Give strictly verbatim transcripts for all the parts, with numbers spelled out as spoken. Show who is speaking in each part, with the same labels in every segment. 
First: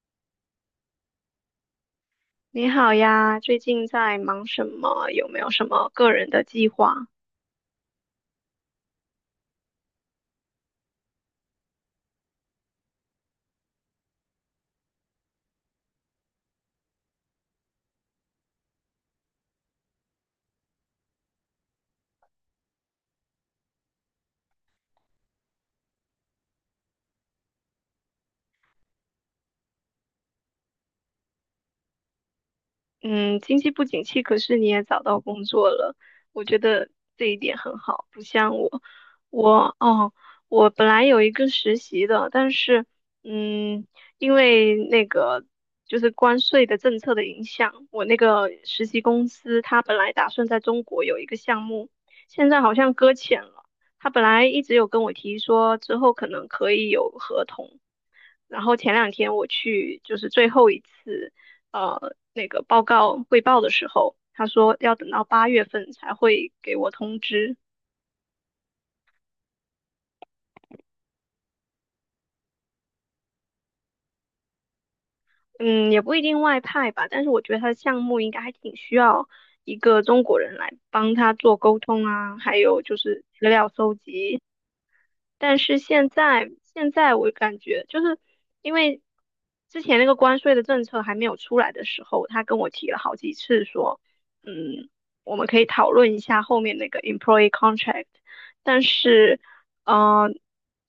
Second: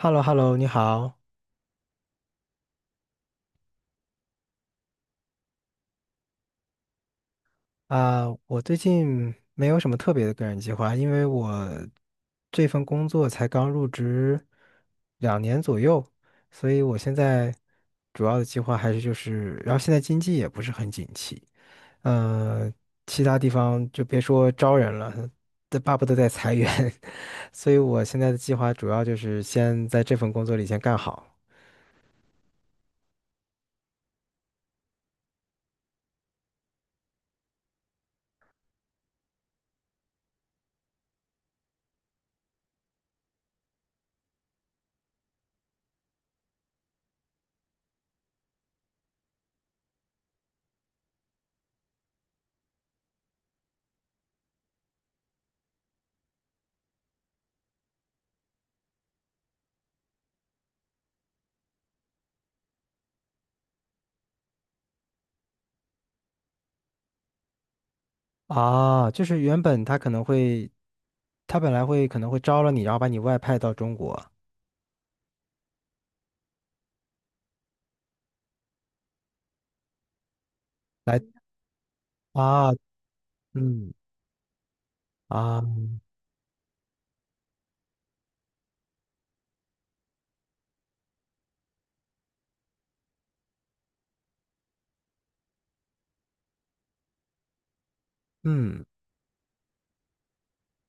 Speaker 1: h e l l o h e l l o 你好
Speaker 2: 你好呀，最近在忙什么？有没有什么个人的计划？
Speaker 1: 啊，我最近没有什么特别的个人计划，因为我这份工作才刚入职两年左右，所以我现在主要的计划还是就是，然后现在经济也不是很景气，呃，其他地方就别说招人了，这巴不得在裁员，所以我现在的计划主要就是先在这份工作里先干好。
Speaker 2: 嗯，经济不景气，可是你也找到工作了，我觉得这一点很好。不像我，我哦，我本来有一个实习的，但是嗯，因为那个就是关税的政策的影响，我那个实习公司它本来打算在中国有一个项目，现在好像搁浅了。他本来一直有跟我提说，之后可能可以有合同。然后前两天我去就是最后一次呃那个报告汇报的时候，他说要等到八月份才会给我通知。
Speaker 1: 啊，就是原本他可能会，他本来会可能会招了你，然后把你外派到中国
Speaker 2: 嗯，也不一定外派吧，但是我觉得他的项目应该还挺需要一个中国人来帮
Speaker 1: 来
Speaker 2: 他做沟通啊，还
Speaker 1: 啊。
Speaker 2: 有就是资料
Speaker 1: 嗯。
Speaker 2: 搜集。但
Speaker 1: 啊。
Speaker 2: 是现在现在我感觉就是因为之前那个关税的政策还没有出来的时候，他跟我提了好几次说，嗯，我们可以讨论一下后面那个 employee contract。但
Speaker 1: 嗯。
Speaker 2: 是，嗯、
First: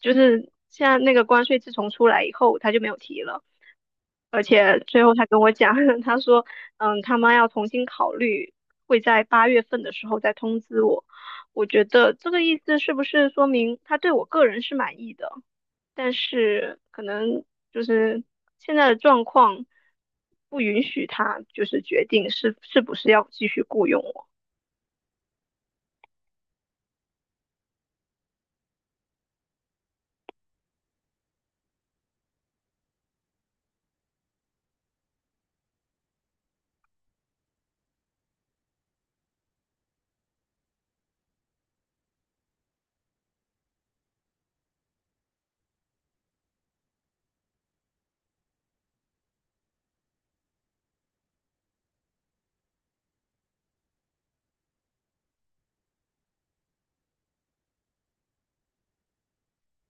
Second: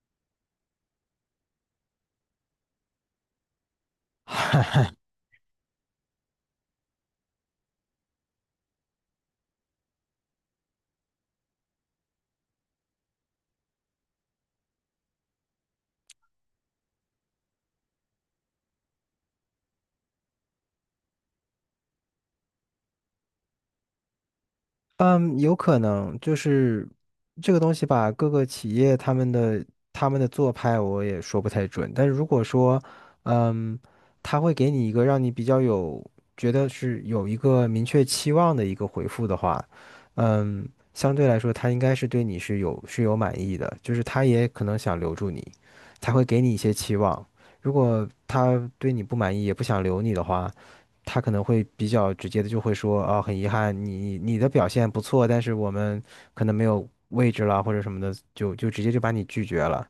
Speaker 2: 就是现在那个关税自从出来以后，他就没有提了。而且最后他跟我讲，他说，嗯，他妈要重新考虑，会在八月份的时候再通知我。我觉得这个意思是不是说明他对我个人是满意的，但是可能就是现在的状况不允许他就是决定是是不是要继续雇佣我。
Speaker 1: 嗯，有可能就是这个东西吧，各个企业他们的他们的做派我也说不太准，但是如果说，嗯，他会给你一个让你比较有觉得是有一个明确期望的一个回复的话，嗯，相对来说他应该是对你是有是有满意的，就是他也可能想留住你，才会给你一些期望。如果他对你不满意，也不想留你的话。他可能会比较直接的就会说啊，很遗憾，你你的表现不错，但是我们可能没有位置了或者什么的，就就直接就把你拒绝了。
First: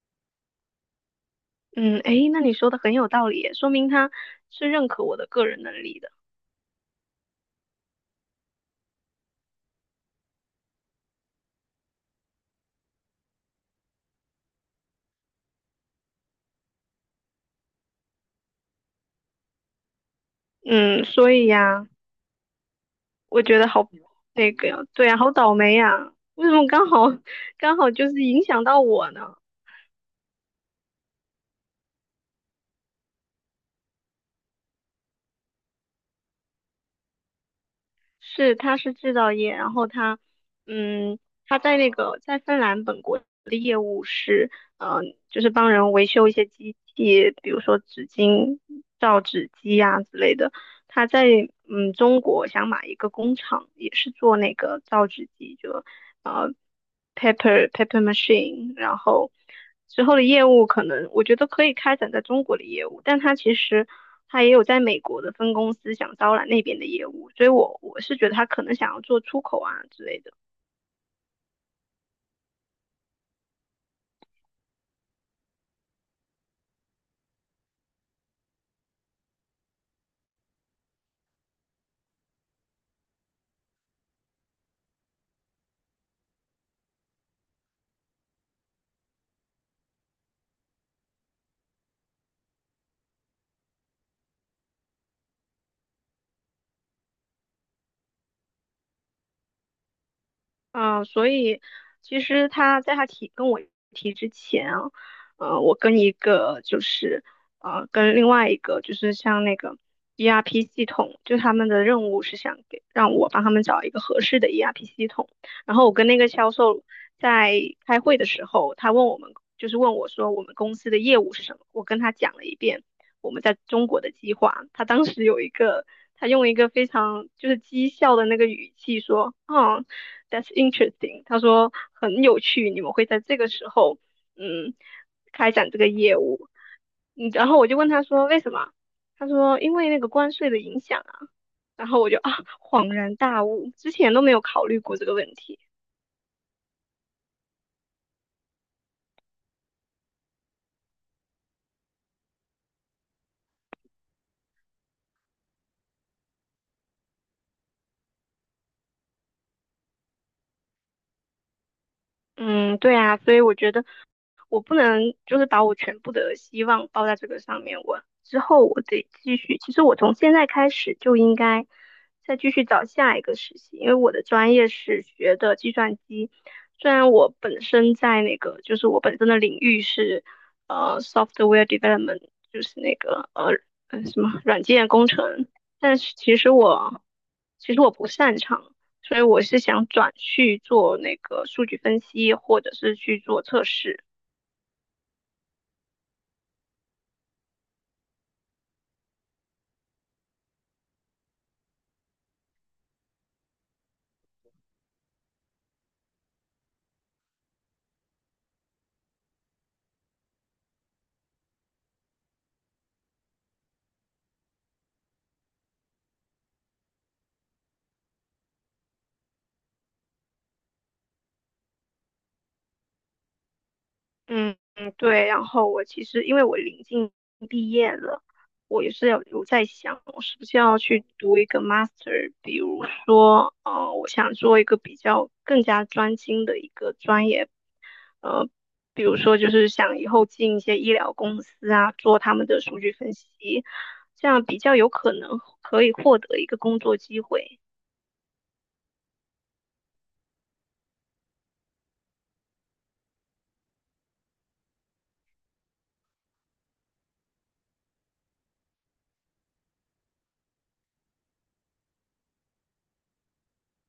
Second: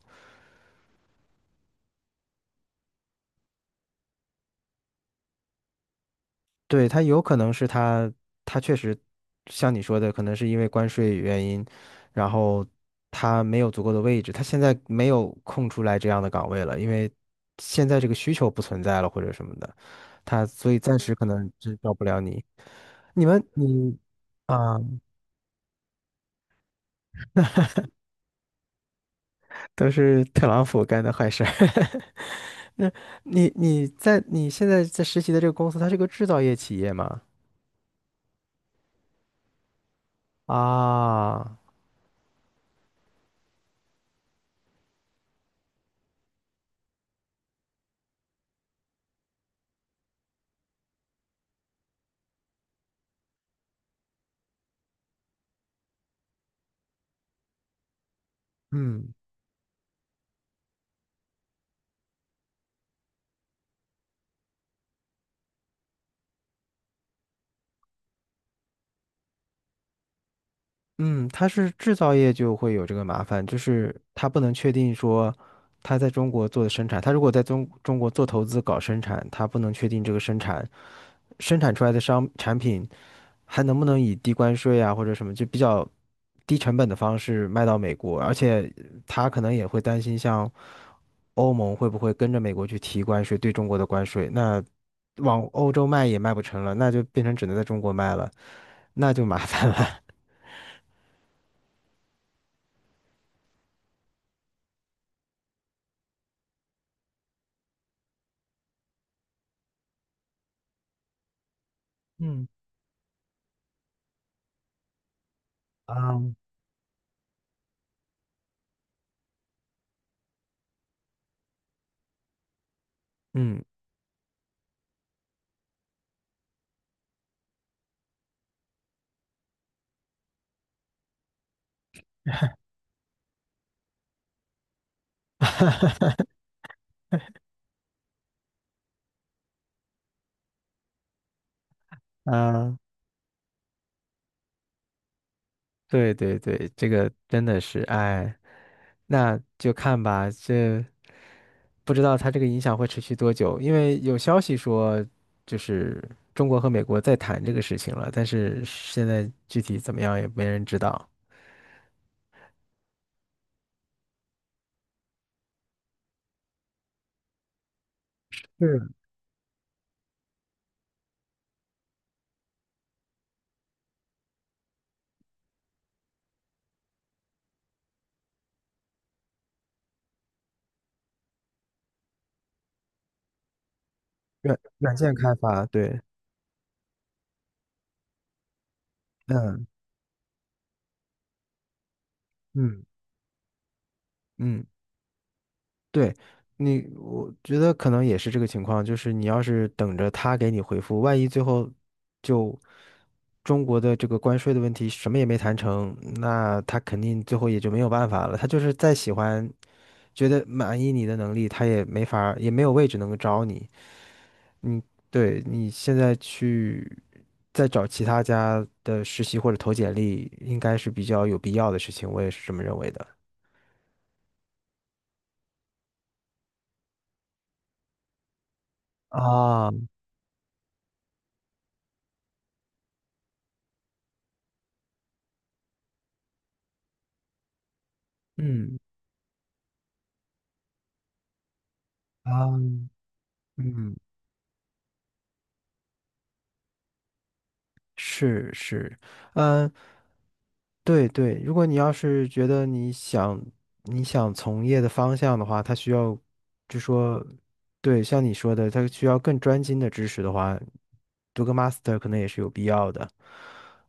Speaker 2: 嗯，诶，那你说的很有道理耶，说明他是认可我的个人能力的。
Speaker 1: 对，他有可能是他他确实像你说的，可能是因为关税原因，然后他没有足够的位置，他现在没有空出来这样的岗位了，因为现在这个需求不存在了或者什么的，他所以暂
Speaker 2: 嗯，
Speaker 1: 时可
Speaker 2: 所以
Speaker 1: 能真
Speaker 2: 呀。
Speaker 1: 招不了你。你
Speaker 2: 我
Speaker 1: 们
Speaker 2: 觉得好
Speaker 1: 你
Speaker 2: 那个
Speaker 1: 啊，
Speaker 2: 呀，对呀，好倒霉呀！为什么刚好刚好就是影响到我呢？
Speaker 1: 都是特朗普干的坏事儿。那你你在你现在在实习的这个公司，它是个制造业企业吗？
Speaker 2: 是，他是制造业，然后他，嗯，
Speaker 1: 啊。
Speaker 2: 他在那个在芬兰本国的业务是，嗯、就是帮人维修一些机器，比如说纸巾、造纸机呀、之类的。他在嗯中国想买一个工厂，也是做那个造纸机，就呃 paper paper machine，然
Speaker 1: 嗯。
Speaker 2: 后之后的业务可能我觉得可以开展在中国的业务，但他其实他也有在美国的分公司想招揽那边的业务，所以我我是觉得他可能想要做出口啊之类的。
Speaker 1: 嗯，它是制造业就会有这个麻烦，就是它不能确定说它在中国做的生产，它如果在中中国做投资搞生产，它不能确定这个生产生产出来的商产品还能不能以低关税啊或者什么就比较低成本的方式卖到美国？而且他可能也会担心，像欧盟会不会跟着美国去提关税，对中国的关税？那往欧洲卖也卖不成了，那就变成只能在中国卖了，那就麻烦了。
Speaker 2: 嗯，所以其实他在他提跟我提之前啊，嗯，我跟一个就是呃跟另外一个就是像那个 E R P 系统，就他们的任务是
Speaker 1: 嗯。
Speaker 2: 想给让我帮他们找一个合适的 E R P 系统。然后我跟那个
Speaker 1: 啊。
Speaker 2: 销售在开会的时候，他问我们就是问我说我们公司的业务是什么，我跟他讲了一遍我们在
Speaker 1: 嗯。
Speaker 2: 中国的计划。他当时有一个他用一个非常就是讥笑的那个语气说，嗯。That's interesting。他说很有趣，你们会在这个时候，嗯，开展这个业务。嗯，然后我就问他说为什么？他说因为那个关税的影响啊。然后我就啊
Speaker 1: 啊，
Speaker 2: 恍然大悟，之前都没有考虑过这个问题。
Speaker 1: 对对对，这个真的是，哎，那就看吧，这。不知道它这个影响会持续多久，因为有消息说，就是中国和美国在谈这个事情了，但是现在具体怎么样也没人知道。
Speaker 2: 嗯，对啊，所以我觉得我不能就是把我全部的希望抱在这个上面，我之后我
Speaker 1: 是
Speaker 2: 得继续。其实我从现在开始就应该再继续找下一个实习，因为我的专业是学的计算机，虽然我本身在那个就是我本身的领域是呃 software development，就是那个呃呃什么
Speaker 1: 软
Speaker 2: 软件
Speaker 1: 软
Speaker 2: 工
Speaker 1: 件开
Speaker 2: 程，
Speaker 1: 发，
Speaker 2: 但
Speaker 1: 对。
Speaker 2: 是其实我其实我不擅长。所以我是
Speaker 1: 嗯。
Speaker 2: 想转去做那个数据分析，或者
Speaker 1: 嗯。
Speaker 2: 是去做测试。
Speaker 1: 嗯。对。你，我觉得可能也是这个情况，就是你要是等着他给你回复，万一最后就中国的这个关税的问题什么也没谈成，那他肯定最后也就没有办法了。他就是再喜欢，觉得满意你的能力，他也没法儿也没有位置能够招你。嗯，对你现在去再找其他家的实习或者投简历，应该是比较有必要的事情，我也是这么认为的。
Speaker 2: 嗯嗯，对。然后我其实因为我临近毕业了，我也是有有在
Speaker 1: 啊。
Speaker 2: 想，我是不是要去读一个 master。比如说，呃，我想做一个比较更加专精的一个专业，呃，
Speaker 1: 嗯。
Speaker 2: 比如说就是想以后进一些医疗公司啊，做他们
Speaker 1: 啊。
Speaker 2: 的数据分析，
Speaker 1: 嗯。
Speaker 2: 这样比较有可能可以获得一个工作机会。
Speaker 1: 是是，嗯，对对，如果你要是觉得你想你想从业的方向的话，他需要，就说，对，像你说的，他需要更专精的知识的话，读个 master 可能也是有必要的。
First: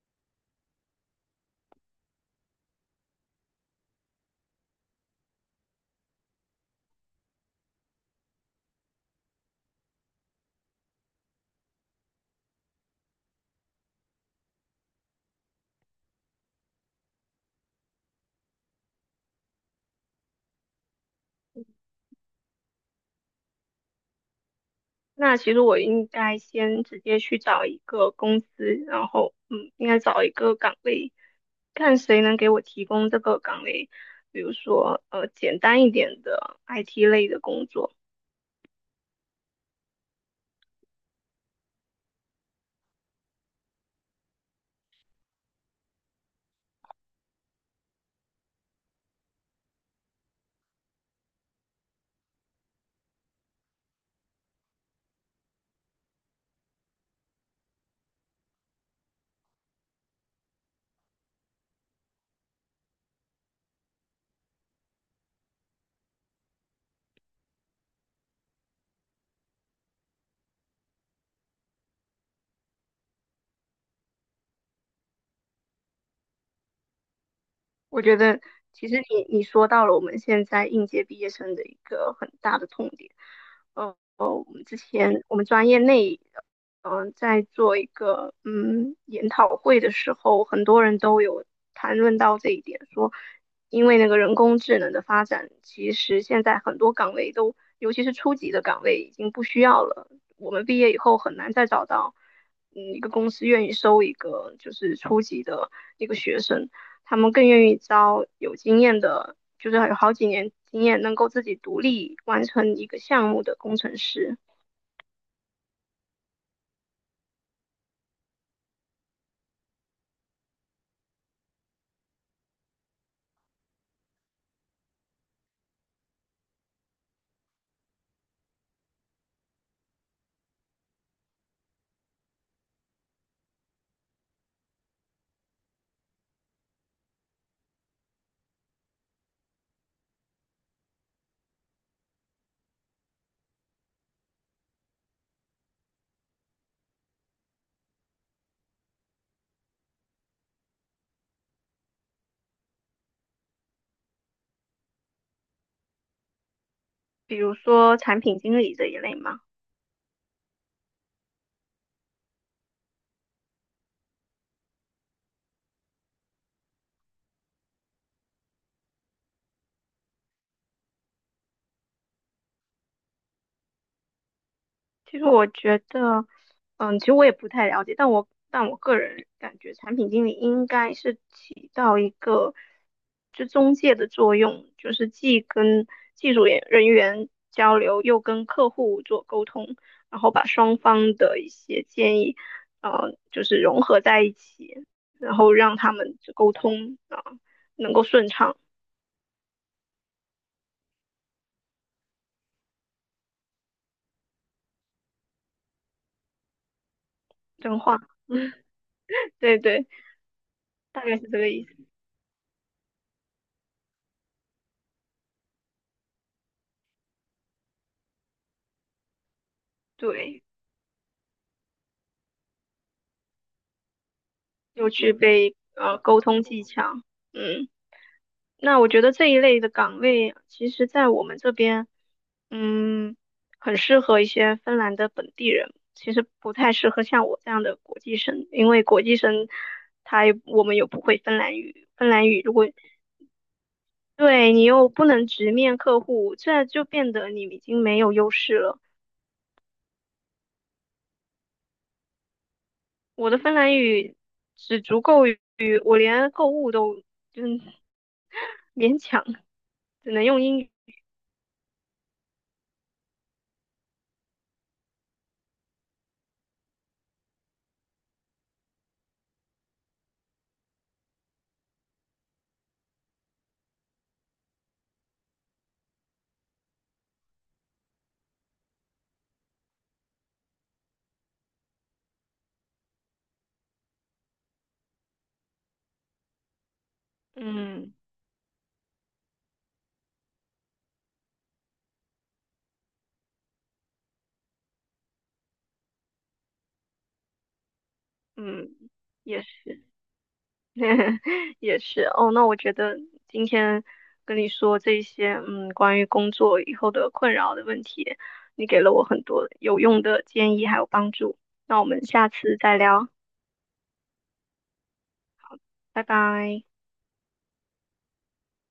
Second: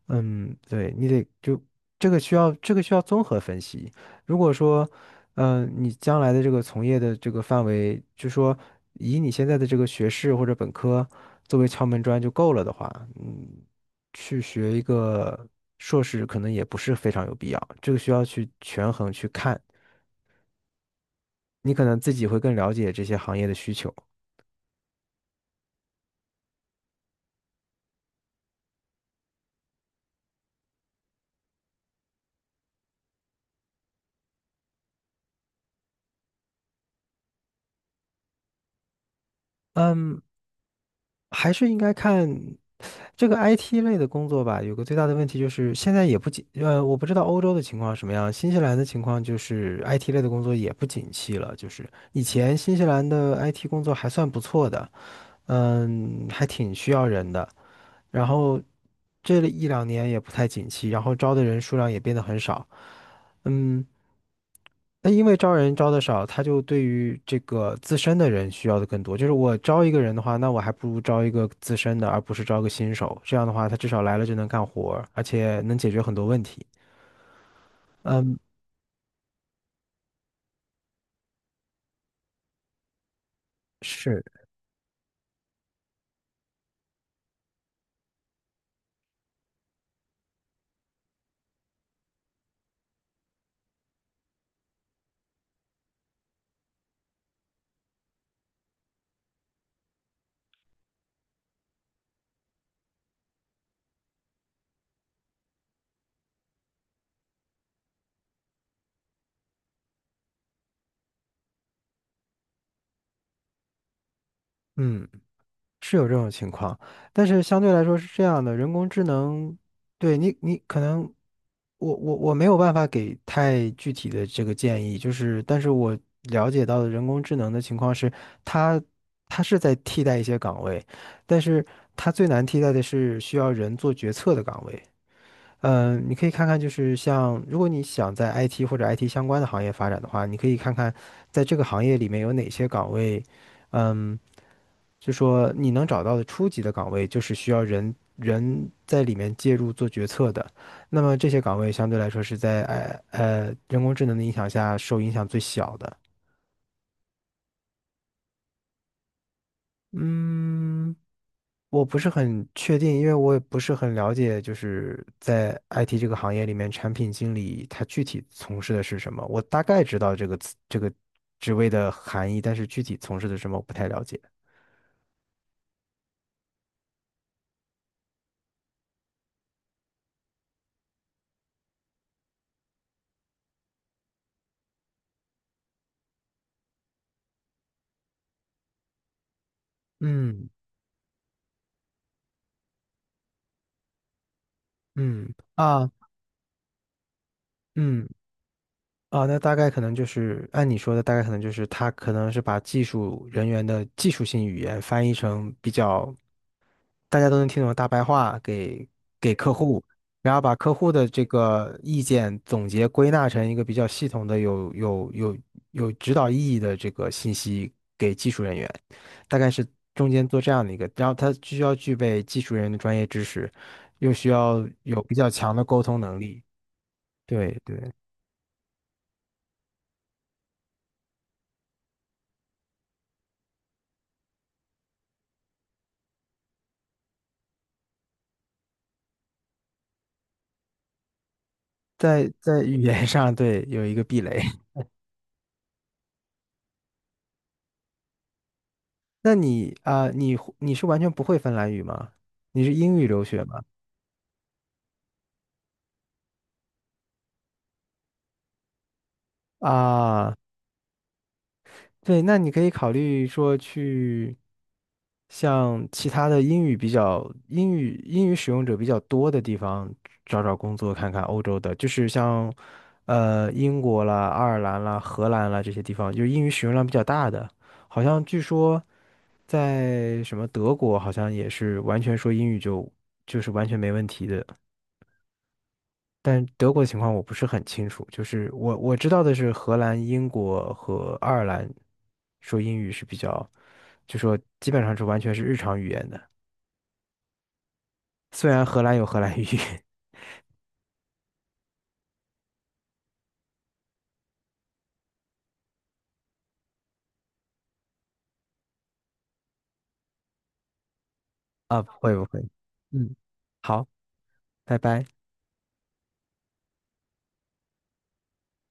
Speaker 1: 嗯，对，你得就这个需要这个需要综合分析。如果说，嗯、你将来的这个从业的这个范围，就说以你现在的这个学士或者本科作为敲门砖就够了的话，嗯。去学一个硕士，可能也不是非常有必要。这个需要去权衡去看，你可能自己会更了解这些行业的需求。
Speaker 2: 那其实我应该先直接去找一个公司，然后嗯，应该找一个岗位，看谁能给我提供这个岗位，比如说呃简单一点的 I T 类的工作。
Speaker 1: 嗯，还是应该看这个 I T 类的工作吧。有个最大的问题就是，现在也不景，呃，我不知道欧洲的情况什么样，新西兰的情况就是 I T 类的工作也不景气了。就是以前新西兰的 I T 工作还算不错的，嗯，还挺需要人的。然后这一两年也不太景气，然后招的人数量也变得很少。嗯，那因为招人招的少，他就对于这个自身的人需要的更多。就是我招一个人的话，那我还不如招一个资深的，而不是招个新手。这样的话，他至少来了就能干活儿而且能解决很多问题。
Speaker 2: 我觉得其实你你说到了我们现在应届毕业生的一个很大的痛点。呃
Speaker 1: 是。
Speaker 2: 我们之前我们专业内，嗯、呃在做一个嗯研讨会的时候，很多人都有谈论到这一点，说因为那个人工智能的发展，其实现在很多岗位都，尤其是初级的岗位已经不需要了。我们毕业以后很难再找到，嗯，一个公司愿意收一个就是初级的一个学生，他们更愿意招有经验的，就是有好几年经验，能够自己独立完成一个项目的工程师。
Speaker 1: 嗯。是有这种情况，但是相对来说是这样的，人工智能，对你，你可能我我我没有办法给太具体的这个建议，就是但是我了解到的人工智能的情况是，它它是在替代一些岗位，但是它最难替代的是需要人做决策的岗位。嗯，你可以看看，就是像如果你想在 I T 或者 I T 相关的行业发展的话，你可以看看在这个行业里面有哪些岗位，嗯。就说你能找到的初级的岗位，就是需要人人在里面介入做决策的。那么这些岗位相对来说是在呃呃人工智能的影响下受影响最小的。
Speaker 2: 比如说产品经理这一类嘛，
Speaker 1: 嗯，我不是很确定，因为我也不是很了解，就是在 I T 这个行业里面，产品经理他具体从事的是什么。我大概知道这个词这个职位的含义，但是具体从事的是什么我不太了解。
Speaker 2: 其实我觉得，嗯，其实我也不太了解，但我但我个人感觉，产品经理应该是起到一个就中介的作用，就是既跟技术人人员交流，又跟客户做沟通，然后把
Speaker 1: 嗯。
Speaker 2: 双方的一些建议，呃，就是融合在一起，
Speaker 1: 嗯。
Speaker 2: 然后让
Speaker 1: 啊。
Speaker 2: 他们沟通啊，能够
Speaker 1: 嗯。
Speaker 2: 顺畅，
Speaker 1: 啊，那大概可能就是按你说的，大概可能就是他可能是把技术人员的技术性语言翻译成比较大家都能听懂的
Speaker 2: 真
Speaker 1: 大
Speaker 2: 话，
Speaker 1: 白话给给客
Speaker 2: 对
Speaker 1: 户，
Speaker 2: 对，
Speaker 1: 然后把客户
Speaker 2: 大
Speaker 1: 的
Speaker 2: 概
Speaker 1: 这
Speaker 2: 是这个意
Speaker 1: 个
Speaker 2: 思。
Speaker 1: 意见总结归纳成一个比较系统的有有有有指导意义的这个信息给技术人员，大概是中间做
Speaker 2: 对。
Speaker 1: 这样的一个，然后他需要具备技术人员的专业知识，又需要
Speaker 2: 又
Speaker 1: 有
Speaker 2: 具
Speaker 1: 比较强
Speaker 2: 备
Speaker 1: 的沟
Speaker 2: 呃
Speaker 1: 通能
Speaker 2: 沟通
Speaker 1: 力。
Speaker 2: 技巧。
Speaker 1: 对
Speaker 2: 嗯，
Speaker 1: 对。
Speaker 2: 那我觉得这一类的岗位，其实在我们这边，嗯，很适合一些芬兰的本地人，其实不太适合像我这样的国际生，因为国际生他也我们又不会芬兰语，芬兰
Speaker 1: 在
Speaker 2: 语如
Speaker 1: 在
Speaker 2: 果
Speaker 1: 语言上，对，有一个壁垒。
Speaker 2: 对你 又不能直面客户，这就变得你已经没有优势了。
Speaker 1: 那你啊、你你是完全不会芬兰语吗？你是英语留
Speaker 2: 我的
Speaker 1: 学
Speaker 2: 芬
Speaker 1: 吗？
Speaker 2: 兰语只足够于我连购物都嗯勉强只能
Speaker 1: 啊、
Speaker 2: 用英语。
Speaker 1: 对，那你可以考虑说去像其他的英语比较英语英语使用者比较多的地方找找工作，看看欧洲的，就是像呃英国啦、爱尔兰啦、荷兰啦这些地方，就是英语使用量比较大的。好像据说在什么德国，好像也是完全说英语就就是完全没问题的。但德国的情况我不是很清
Speaker 2: 嗯，
Speaker 1: 楚，就是我我知道的是荷兰、英国和爱尔兰说英语是比较，就说基本上是完全是日常语言的。虽然
Speaker 2: 嗯，
Speaker 1: 荷兰有荷兰
Speaker 2: 也
Speaker 1: 语。
Speaker 2: 是，也是哦。那我觉得今天跟你说这些，嗯，关于工作以后的困扰的问题，你给了我很多有用的建议还有帮助。那
Speaker 1: 啊，
Speaker 2: 我
Speaker 1: 不
Speaker 2: 们
Speaker 1: 会不
Speaker 2: 下
Speaker 1: 会，
Speaker 2: 次再聊，
Speaker 1: 嗯，好，拜拜。
Speaker 2: 拜拜。